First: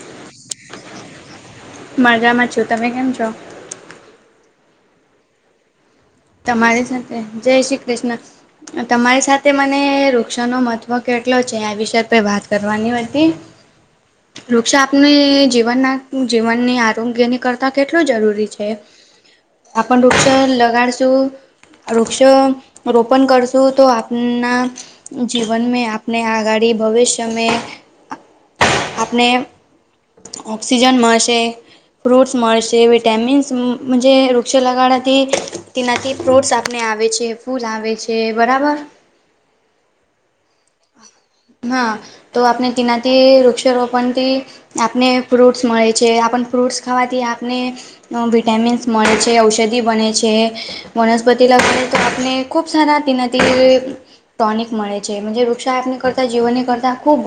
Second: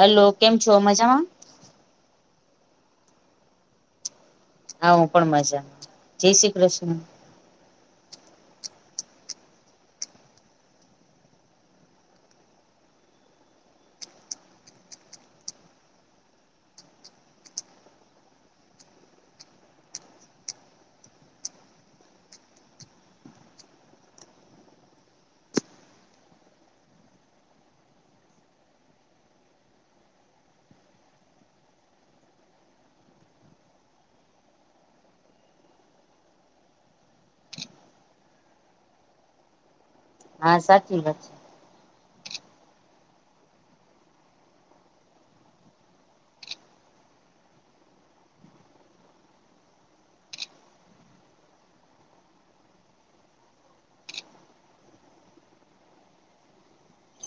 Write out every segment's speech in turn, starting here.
Hello કેમ છો મજામાં માજા માં છો તમે કેમ છો હા હું પણ મજા તમારી સાથે જય શ્રી કૃષ્ણ તમારી સાથે મને વૃક્ષોનો મહત્ત્વ કેટલો છે આ વિષ વાત કરવાની હતી [inaudible] વૃક્ષ આપને જીવનના જીવનની આરોગ્યની કરતાં કેટલું જરૂરી છે આપણ વૃક્ષ લગાડ વૃક્ષ રોપણ કરશું તો આપના જીવન મે આપને આગડી ભવિષ્ય મે આપણે ઓક્સિજન મળસે ફ્રૂટ્સ મળશે વિટેમિન્સજ મનજે વૃક્ષ લગાણાથી તેનાથી ફ્રૂટ્સ આપણે આવે છે ફૂલ આવે છે બરાબર હા સાચી વાત છે હા તો આપણે તેનાથી વૃક્ષારોપણથી આપને ફ્રૂટસ મળે છે આપણ ફ્રૂટ્સ ખાવાથી આપને વિટામિન્સ મળે છે ઔષધિ બને છે વનસ્પતિ લ તો આપણે ખૂબ સારા તેના ટોનિક મળે છે વૃક્ષા આપને કરતા જીવનની કરતા ખૂબ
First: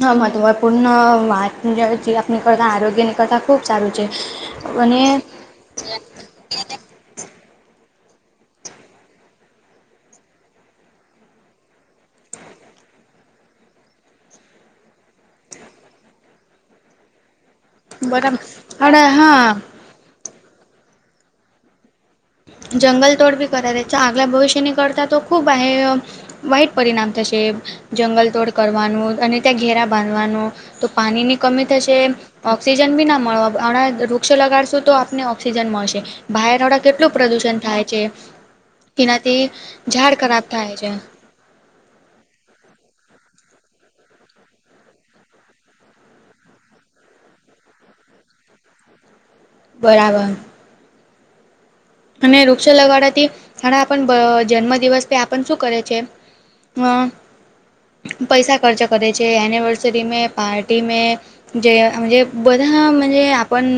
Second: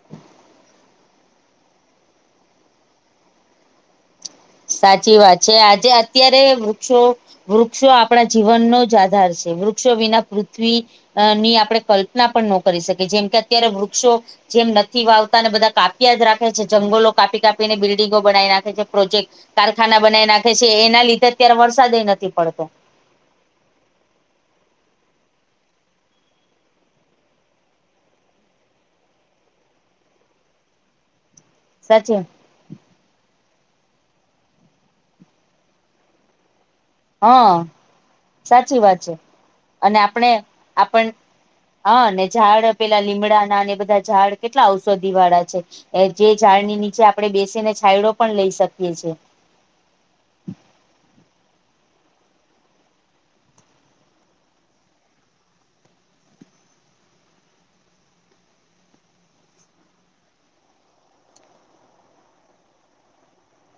હ મહત્ત્વપૂર્ણ વાત જે આપણી કરતા આરોગ્યાની કરતા ખૂબ સારું છે અને સાચી વાત છે આજે અત્યારે વૃક્ષો વૃક્ષો આપણા જીવનનો જ આધાર છે વૃક્ષો વિના પૃથ્વી અ ની આપણે કલ્પના પણ ન કરી શકીએ જેમ કે અત્યારે વૃક્ષો જેમ નથી વાવતા ને બધા કાપ્યા જ રાખે છે જંગલો કાપી કાપી આપને બિલ્ડિંગો બરાબર બનાવી નાખે છે અરે પ્રોજેક્ટ હા કારખાના બનાવી નાખે છે એના લીધે અત્યારે વરસાદ નથી પડતો જંગલ તોડ બી કર દે છે આગલા ભવિષ્યની કરતા તો ખૂબ હ વાઈટ પરિણામ થશે જંગલ તોડ કરવાનું અને ત્યાં ઘેરા બાંધવાનું તો પાણીની કમી થશે સાચી ઓઑક્સિજન બી ના મળવા હણાં વૃક્ષ લગાડશું તો આપને ઓઑક્સિજન મળશે બહાર વડા કે એટલું હા પ્રદુષણ થાય છે સાચી વાત છે એનાથી અને ઝાડ આપણે ખરાબ થાય છે આપણ હા ને ઝાડ પેલા લીમડા ના એ બધા ઝાડ કેટલા ઔષધિ વાળા છે જે ઝાડની નીચે આપણે બેસીને છાયડો પણ લઈ શકીએ છીએ બરાબર અને વૃક્ષ લગાડવાથી ઘણા આપણ જન્મદિવસ તે આપણને શું કરે છે પૈસા ખર્ચા કરે છે એનિવર્સરીમે પાર્ટીમે જે બધાજ આપણ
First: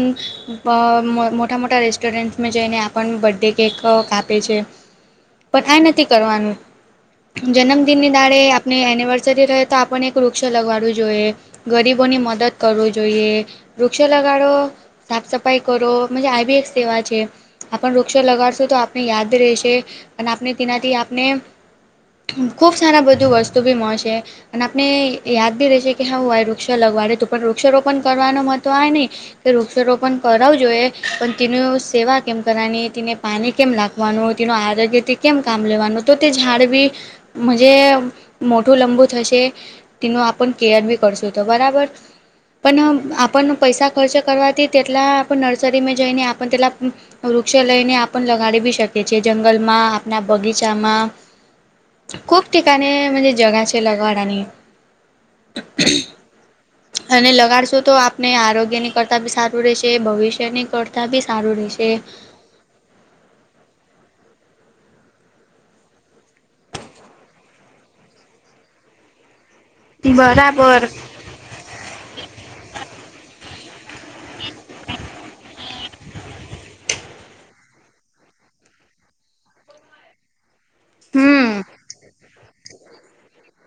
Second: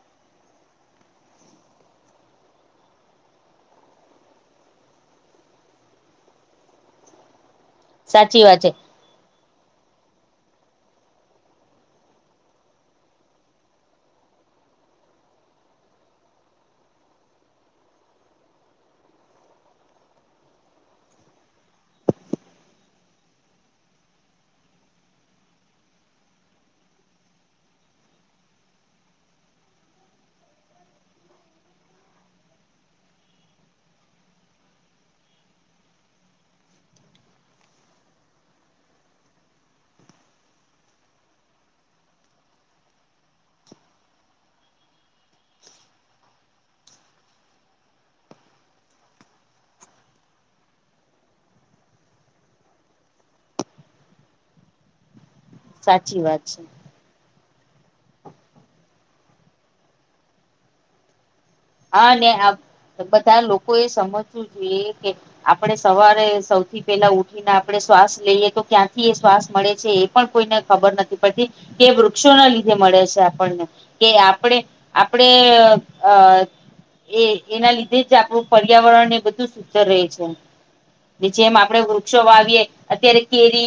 મોટા મોટા રેસ્ટોરન્ટસમાં જઈને બર્થડે કેક કાપે છે પણ આ નથી કરવાનું જન્મ દિનની દાળે સાચી વાત છે આપની એનિવર્સરી રહે તો આપણે એક વૃક્ષ લગાડવું જોઈએ ગરીબોની મદદ કરવું જોઈએ વૃક્ષો લગાડો સાફ સફાઈ કરોજ આ બી એક સેવા છે. આપણે વૃક્ષો લગાડશું તો આપને યાદ રહેશે અને આપણે તેનાથી આપને. ખૂબ સારા બધું વસ્તુ બી મળશે. અને આપને યાદ બી રહશે છે કે હા આય વૃક્ષ લગાડેલ હતુ પણ વૃક્ષારોપણ કરવાનો તો આવે નહીં. કે વૃક્ષારોપણ કરાવું જોઈએ પણ તેની સેવા કેમ કરવાની તેને પાણી કેમ નાખવાનું તેનું આરોગ્યથી કેમ કામ લેવાનું તો તે ઝાડ બી. જ મોટું લંબુ થશે. તેનું આપણે કેયર ભી કરશો તો બરાબર. પણ આપણે પૈસા ખર્ચ કરવાથી તેટલા નર્સરીમાં જઈને આપે તેટલા. વૃક્ષો લઈને આપને લગાડી ભી શકીએ છીએ જંગલમાં આપણા બગીચામાં. ખૂબ ઠેકાણે જ જગા છે લગાડવાની અને. સાચી વાત છે. અને લગાડશું તો આપને આરોગ્યની કરતા બી સારું રહેશે ભવિષ્યની કરતા બી સારું રહેેશે. હા ને આ બધા લોકો એ સમજવું જોઈએ કે આપણે સવારે સૌથી પેલા ઉઠીને આપણે શ્વાસ લઈએ તો ક્યાંથી એ શ્વાસ મળે. એ પણ કોઈને બરાબર. ખબર નથી પડતી કે વૃક્ષોના લીધે મળે છે આપણને. કે આપણે આપણે અ એ એના લીધે જ આપણું પર્યાવરણ એ બધું સુંદર રહે છે. જેમ હમ આપણે વૃક્ષો વાવીએે અત્યારે કેરી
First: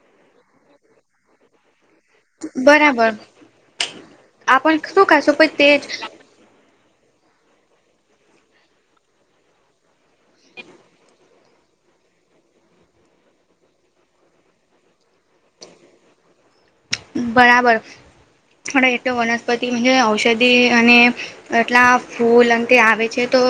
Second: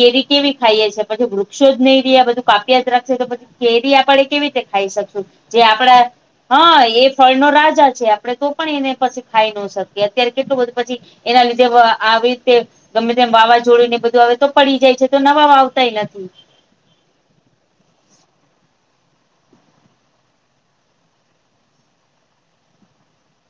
કેરી કેવી ખાઈએ છીએ. પછી વૃક્ષો જ નહી રહે બધું કાપિયા જ બરાબર રાખશે તો પછી કેરી આપણે એ કેવી રીતે આપણ ખાય છે. શું કરશો પણ તે જ. હા એ ફળનો રાજા છે આપણે તો પણ એને પછી ખાઈ ન શકીએ અત્યારે કેટલું બધું પછી. એના લીધે આવી રીતે ગમે તેમ વાવાઝોડું ને બધું આવે તો પડી જાય છે તો નવા વાવતાય નથી. બરાબર એટલે વનસ્પતિ ઔષધિ અને એટલા ફૂલ અંગે આવે છે તો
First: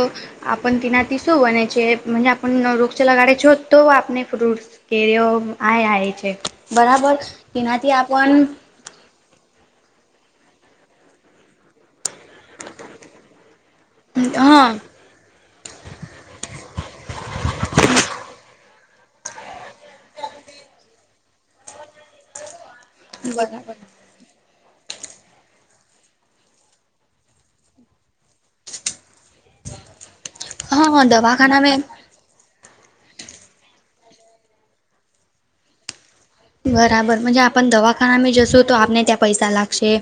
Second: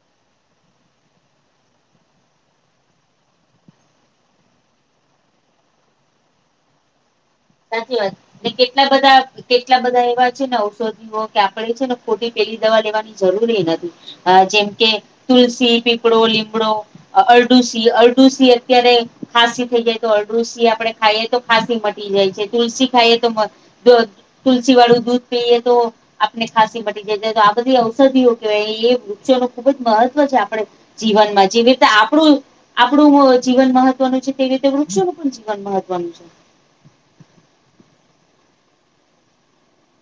આપણ તેનાથી શું બના છે જો આપણે વૃક્ષ લગાડે છે હો તો આપણે ફ્રૂટ્ કેરીઓ આ આ છે બરાબર તેનાથી સાચી આપ વાત. કેટલા બધા કેટલા બધા એવા છે ને ઔષધિઓ કે આપણેે છે ને ખોટી પેલી દવા લેવાની જરૂર નથી. અ હા જેમ કે તુલસી, પીપળો, લીમડો અરડુસી અરડુસી અત્ય્યારે ખાંસી થઈ જાય તો અરડુસી આપણે ખાઈએ તો ખાંસી મટી જાય. તુલસી ખાઈએ તો બરાબર તુલસી વાળું દૂધ પીએ તો આપણને ખાંસી મટી જાય છે તો આ બધી ઔષધિઓ કહેવાય એ વૃક્ષો ખુબ જ મહત્વ છે આપણા હા જીવનમાં જેવી દવાખાના રીતે આપણું આપણું જીવન મહત્વનું છે તેવી રીતે વૃક્ષોનું પણ જીવન મહત્વનું છે. બરાબર જો આપણે દવાખાનામાં જશો તો આપને ત્યાં પૈસા લાગશે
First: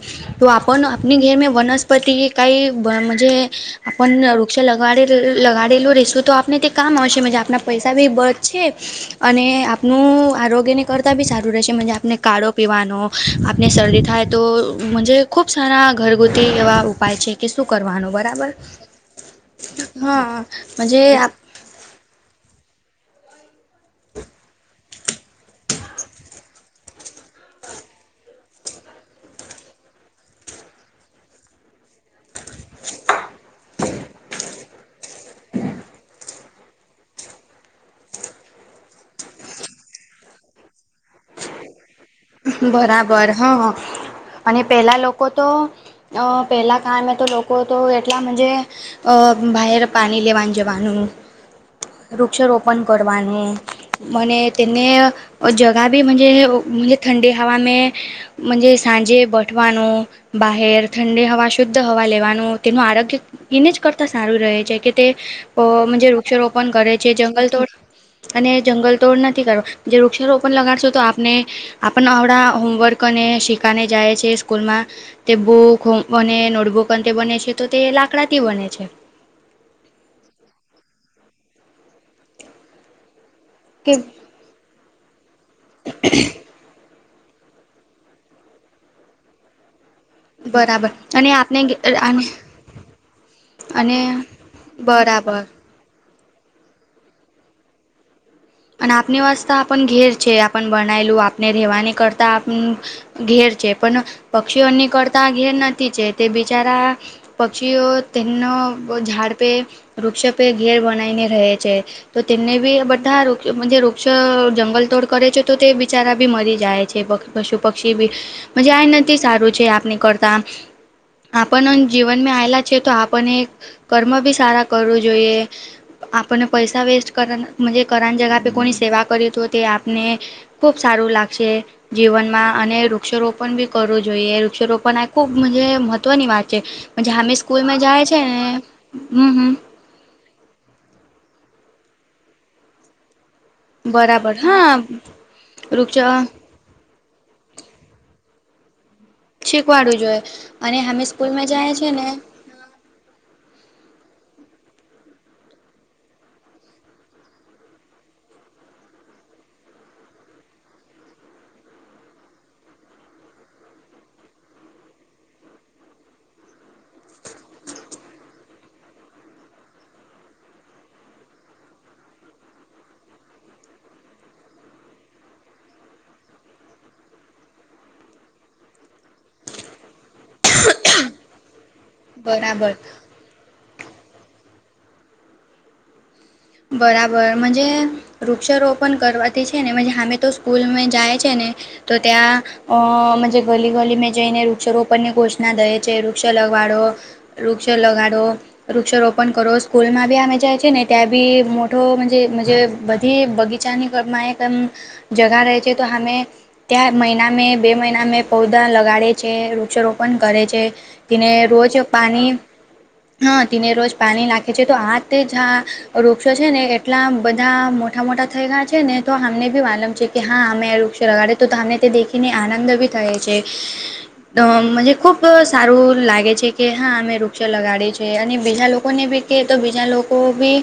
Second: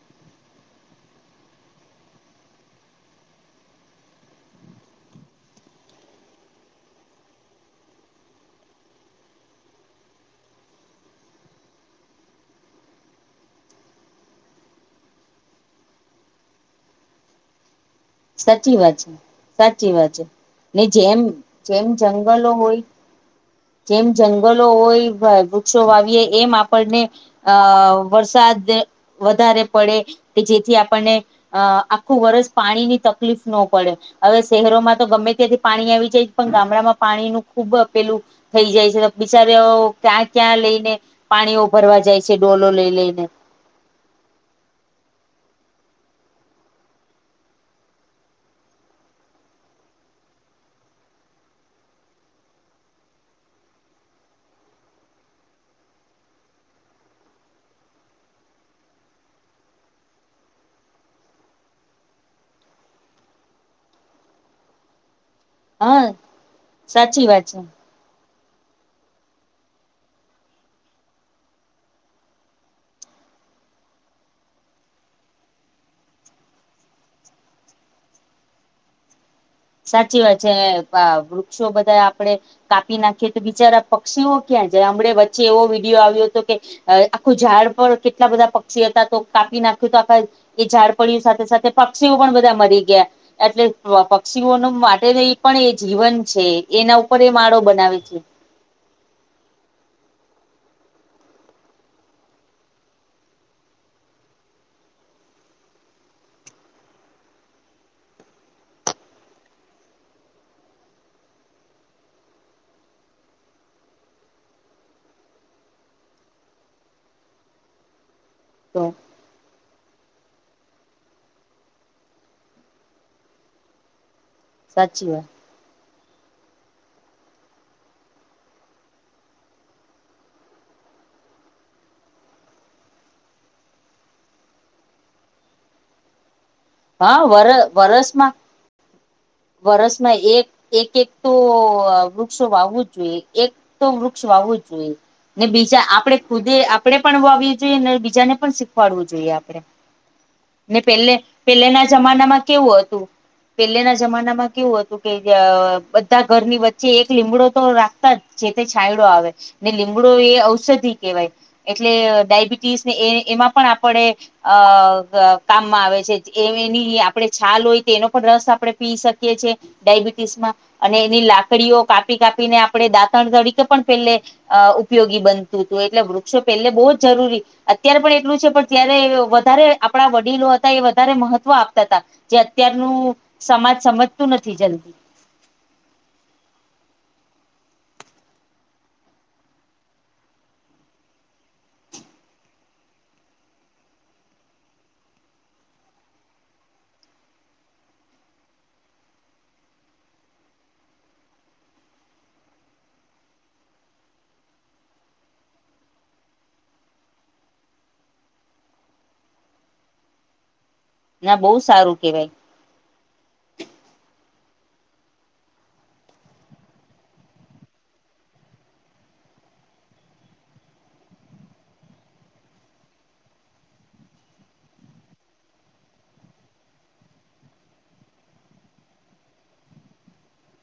તો આપણ આપની ઘર મા વનસ્પતિ કાઈ જે આપણે વૃક્ષ લગાડેલું રહીશું તો આપને તે કામ આવશે આપના પૈસા ભી બચશે. અને આપનું આરોગ્યને ઘર તા બી સારું રહેશે આપને કાળો પીવાનો આપને શરદી થાય તોજ ખુબ સારા ઘરગુતી એવા ઉપાય છે કે શું કરવાનો હોય. સાચી વાત છે સાચી વાત છે હા ને મજે જેમ આપ જેમ જંગલો હોય જેમ જંગલો હોય વૃક્ષો વાવીએ એમ આપણને અ વરસાદ વધારે પડે કે જેથી આપણને અ આખું વરષ પાણીની તકલીફ ન પડે. હવે શહેરોમાં તો ગમે ત્યાંથી પાણી આવી જાય પણ ગામડામાં પાણીનું ખુબ આપેલું થઈ જાય છે બિચાર ક્યાં ક્યાં લઈને પાણીઓ ભરવા જાય છે ડોલો લઈ લઈને બરાબર હા અને પહેલાં લોકો તો પહેલાં કમાં તો લોકો તો એટલા મે અ બહેાર પાણી લેવા જવાનું વૃક્ષારોપણ કરવાનું મને તેને જગા બીજ ઠંડી હવા મે જ સાંજે બઠવાનુંું બહર ઠંડી હવા શુદ્ધ હવા લેવાનું તેનું આરોગ્ય એને જ કરતા સારું રહે છે કે તે હા વૃક્ષારોપણ કરે છે સાચી વાત જંગલ તો અને જંગલ તોડ નથી કર જે વૃક્ષારોપણ લગાડશો તો આપને આપણ આવણાં હોમવર્ક અને શીખાને જાય છે સ્કૂલમાં તે બુક અને નોટબુક અંતે બને છે તો તે લાકડાથી બને છે. સાચી વાત છે વૃક્ષો બધા આપડે કાપી નાખીએ તો બિચારા કે પક્ષીઓ ક્યાં જ હમડ વચ્ચે એવો વિડીિયો આવ્યો હતો કે આખું ઝાડ પર કેટલા બધા પક્ષી હતા તો કાપી નાખતા આખા એ બરાબર ઝાડપડીઓ અને સાથે આપને સાથે પક્ષીઓ અને પણ બધા મરી ગયા એટલે અને પક્ષીઓ ન માટે ન એ બરાબર પણ એ જીવન છે એના ઉપર એ માળો બનાવે છે. અને આપની વાસ્ તો આપણ ઘેર છે આપ બનાયેલું આપણે રહેવાની કરતાં ઘેર છે પણ પક્ષીઓની કરતા ઘેર નથી છે તે બિચારા પક્ષીઓ તનો ઝાડ પે વૃક્ષપે ઘેર બનાને રહે છે તો તેમને બી બધા વૃક્ષ જંગલ તોડ કરે છે તો તે બિચારા બી મરી જાય છે પશુ પક્ષી બી મજ આ તો સારું છે આપની કરતા આપણ જીવનમાં આવેલા છે તો આપણને કર્મ બી સારા કરવું સાચી વાત જોઈએ આપણને પૈસા વેસ્ટ કર કરની જગા પે કોની સેવા કરી તો તે આપને ખૂબ સારું લાગશે જીવનમાં અને વૃક્ષારોપણ બી કરવું જોઈએ વૃક્ષારોપણ આ ખૂબ મહત્વની વાત છે. હા હમે વર સ્કૂલમાં જાય છે વરસમાં ને હમ હમ વરસમાં એક એક એક તો વૃક્ષો વાવવું જ જોઈએ એક તો વૃક્ષ બરાબર વાવું જ હા જોઈએ ને બીજા આપડે વૃક્ષ ખુદે કપડે પણવી જોઈએ અને બીજાને પણ પડવું જોઈએ આપણે શીખવાડું જોઈએ અને ને અમે પેલે સ્કૂલમાં જાય પેલેના છે ને જમાનામાં કેવું હતું. પેલેના જમાનામાં કેવું હતું કે બધા ઘરની વચ્ચે એક લીમડો તો રાખતા જ જે તે છંયડો આવે ને લીમડો એ ઔષધિ કહેવાય એટલે ડાયબિટીસ ને એ એમાં પણ આપણે અ અ કામમાં આવે છે એ એની આપડણે છાલ હોય તો એનો પણ રસ આપડણે પી શકીએ છીએ ડાયબિટીસ માં અને એની લાકડીઓ કાપી કાપીને આપણે દાંતણ તરીકે પણ પેલે અ ઉપયોગી બનતું હતું એટલે વૃક્ષો પહેલે બહુ જ જરૂરી અત્યારે પણ એટલું છે પણ ત્યારે વધારે આપડા વડીલો હતા એ વધારે મહત્વ આપતા હતા જે બરાબર અત્યારનું સમાજ સમજતું નથી જલ્દી. બરાબર મજે. વૃક્ષારોપણ કરવાથી છે ને હમે તો સ્કૂલમાં જાય છે ને તો ત્યાં. અ ગલી ગલી મેં જઈને વૃક્ષારોપણ ની ઘોષણા દે છે વૃક્ષો લગવાડો. વૃક્ષો લગાડો વૃક્ષ રોપણ કરો સ્કૂલ માં બી અમે જાયી ને ત્યાં. બી મોટો બધી બગીચાનીમાં એકમ. જગહ રહે છે તો હમે. ત્યાં મહિના મે બે મહિના મે પૌધા લગાડે છે વૃક્ષારોપણ કરે છે. તેને ના બહુ રોજ સારું કેવાય પાણી હ તેને રોજ પાણી નાખે છે તો આ તે જ. વૃક્ષો છે ને એટલા બધા મોટા મોટા થઈ ગયા છે ને તો આમને બી વાલમ છે. કે હા અમે વૃક્ષો લગાડે તોમને તે દેખીને આનંદ ભી થાય છે. મ ખૂબ સારું લાગે છે કે હા અમે વૃક્ષ લગાડીએી છે અને બીજા લોકોને બી. કે તો બીજા લોકો બી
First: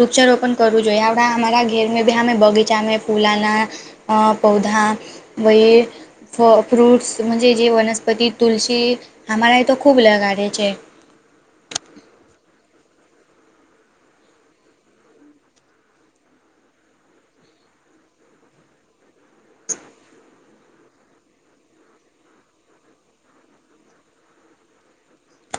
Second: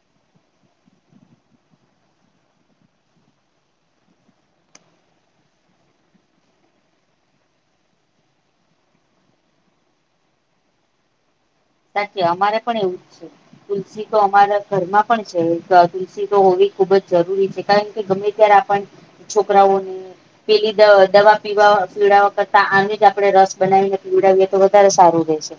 વૃક્ષારોપણ કરવું જોઈએ આપણા અમારા ઘેર ભી અમે બગીચામાં ફૂલાના અ પૌધા વય ફ ફ્રૂટ્સ મજ જે જે વનસ્પતિ તુલસી આમારા એ તો ખૂબ લગાડે છે. તકી અમારે પણ એવું જ છે. તુલસી તો અમારા ઘરમાં પણ છે, તુલસી તો હોવી ખુબ જ જરૂરી છે. કારણ કે ગમે ત્યારે આપણ છોકરાઓને. પેલી દ દવા પીવા પીડવા કરતા આનું જ આપડણે રસ બનાવીને પીવડાવએ વધારે સારું રહેશે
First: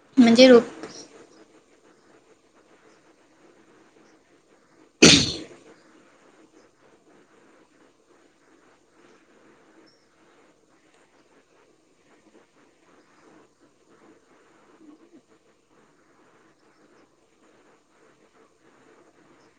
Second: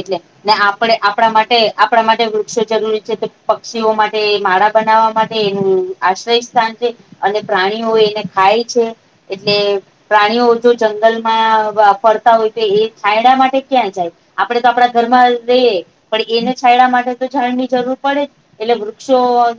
એટલે મજે પણ રો આપણા માટે આપણા માટે વૃક્ષો જરૂરી છે તો પક્ષીઓ માટે માળા બનાવવા માટે એનુ આશ્રય સ્થાન છે અને પ્રાણીઓ એને ખાય છે એટલે પ્રાણીઓ જો જંગલમાં ફરતા હોય, તો એ છાાયડા માટે ક્યાં જાય. આપડે તો આપડા ઘર માં રઈએ પણ એને છાયડા માટે તો જાાયણ ની જરૂર પડે એટલે વૃક્ષો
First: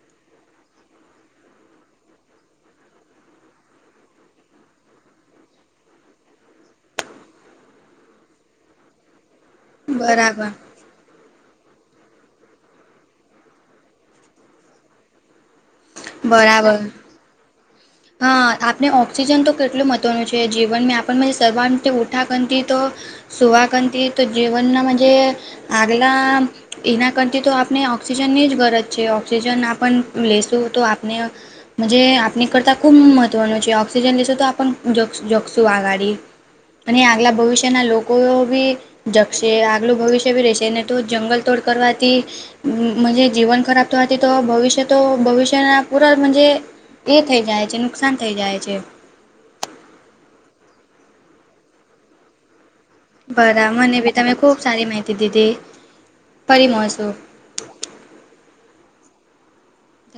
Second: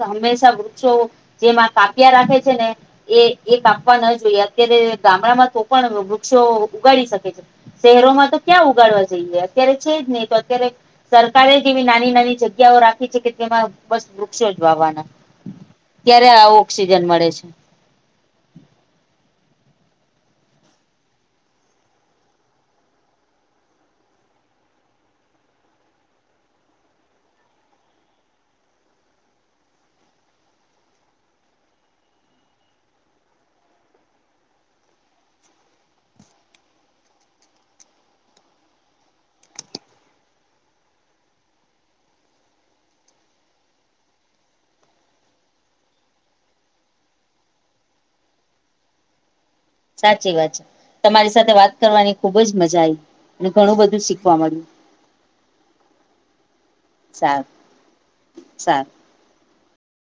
હંમેશા વૃક્ષો જેમાં કાપ્યા રાખે છેને. એ એ કાપવા ન જોઈએ અત્યારે ગામડામાં તો પણ વૃક્ષો ઉગાડી શકે છે. શહેરોમાં તો ક્યાં ઉગાડવા જઈએ અત્યારે છે જ નહી તો બરાબર અત્યારે સરકારે જેવી નાની નાની જગ્યાઓ રાખી છે કે તેમાં બસ વૃક્ષો જ વાવાના ક્યારે આવું બરાબર ઓક્સિજન મળે છે. હા આપણે ઓક્સિજન તો કેટલું મહત્ત્વનું છે જીવન મે આપણ સવારતે ઉઠા ગનતી તો સુવાકંથી તો જીવનનાજ આગલા એના કરતી તો આપણે ઓક્સિજનની જ ગરજ છે ઓક્સિજન આપણ લેશું તો આપણે જ આપણી કરતાં ખૂબ મહત્વનું છે, ઓક્સિજન લેશો તો આપ જોખશું આઘાડી અને આગલા ભવિષ્યના લોકો બી જકશે આગલું ભવિષ્ય બી રેશે તો જંગલ તોડ કરવાથી. જ જીવન ખરાબ તો હતી તો ભવિષ્ય તો ભવિષ્યના પૂરાણજ એ થઇ જાય છે, નુકસાન થઇ જાય છે. સાચી વાત છે તમારી સાથે વાત કરવાની ખુબ જ મજા આવી અને બરા ઘણું મને બધું બી તમે શીખવા ખૂબ મળ્યું સારી માહિતી દીધી ફરી મળસુ સારુ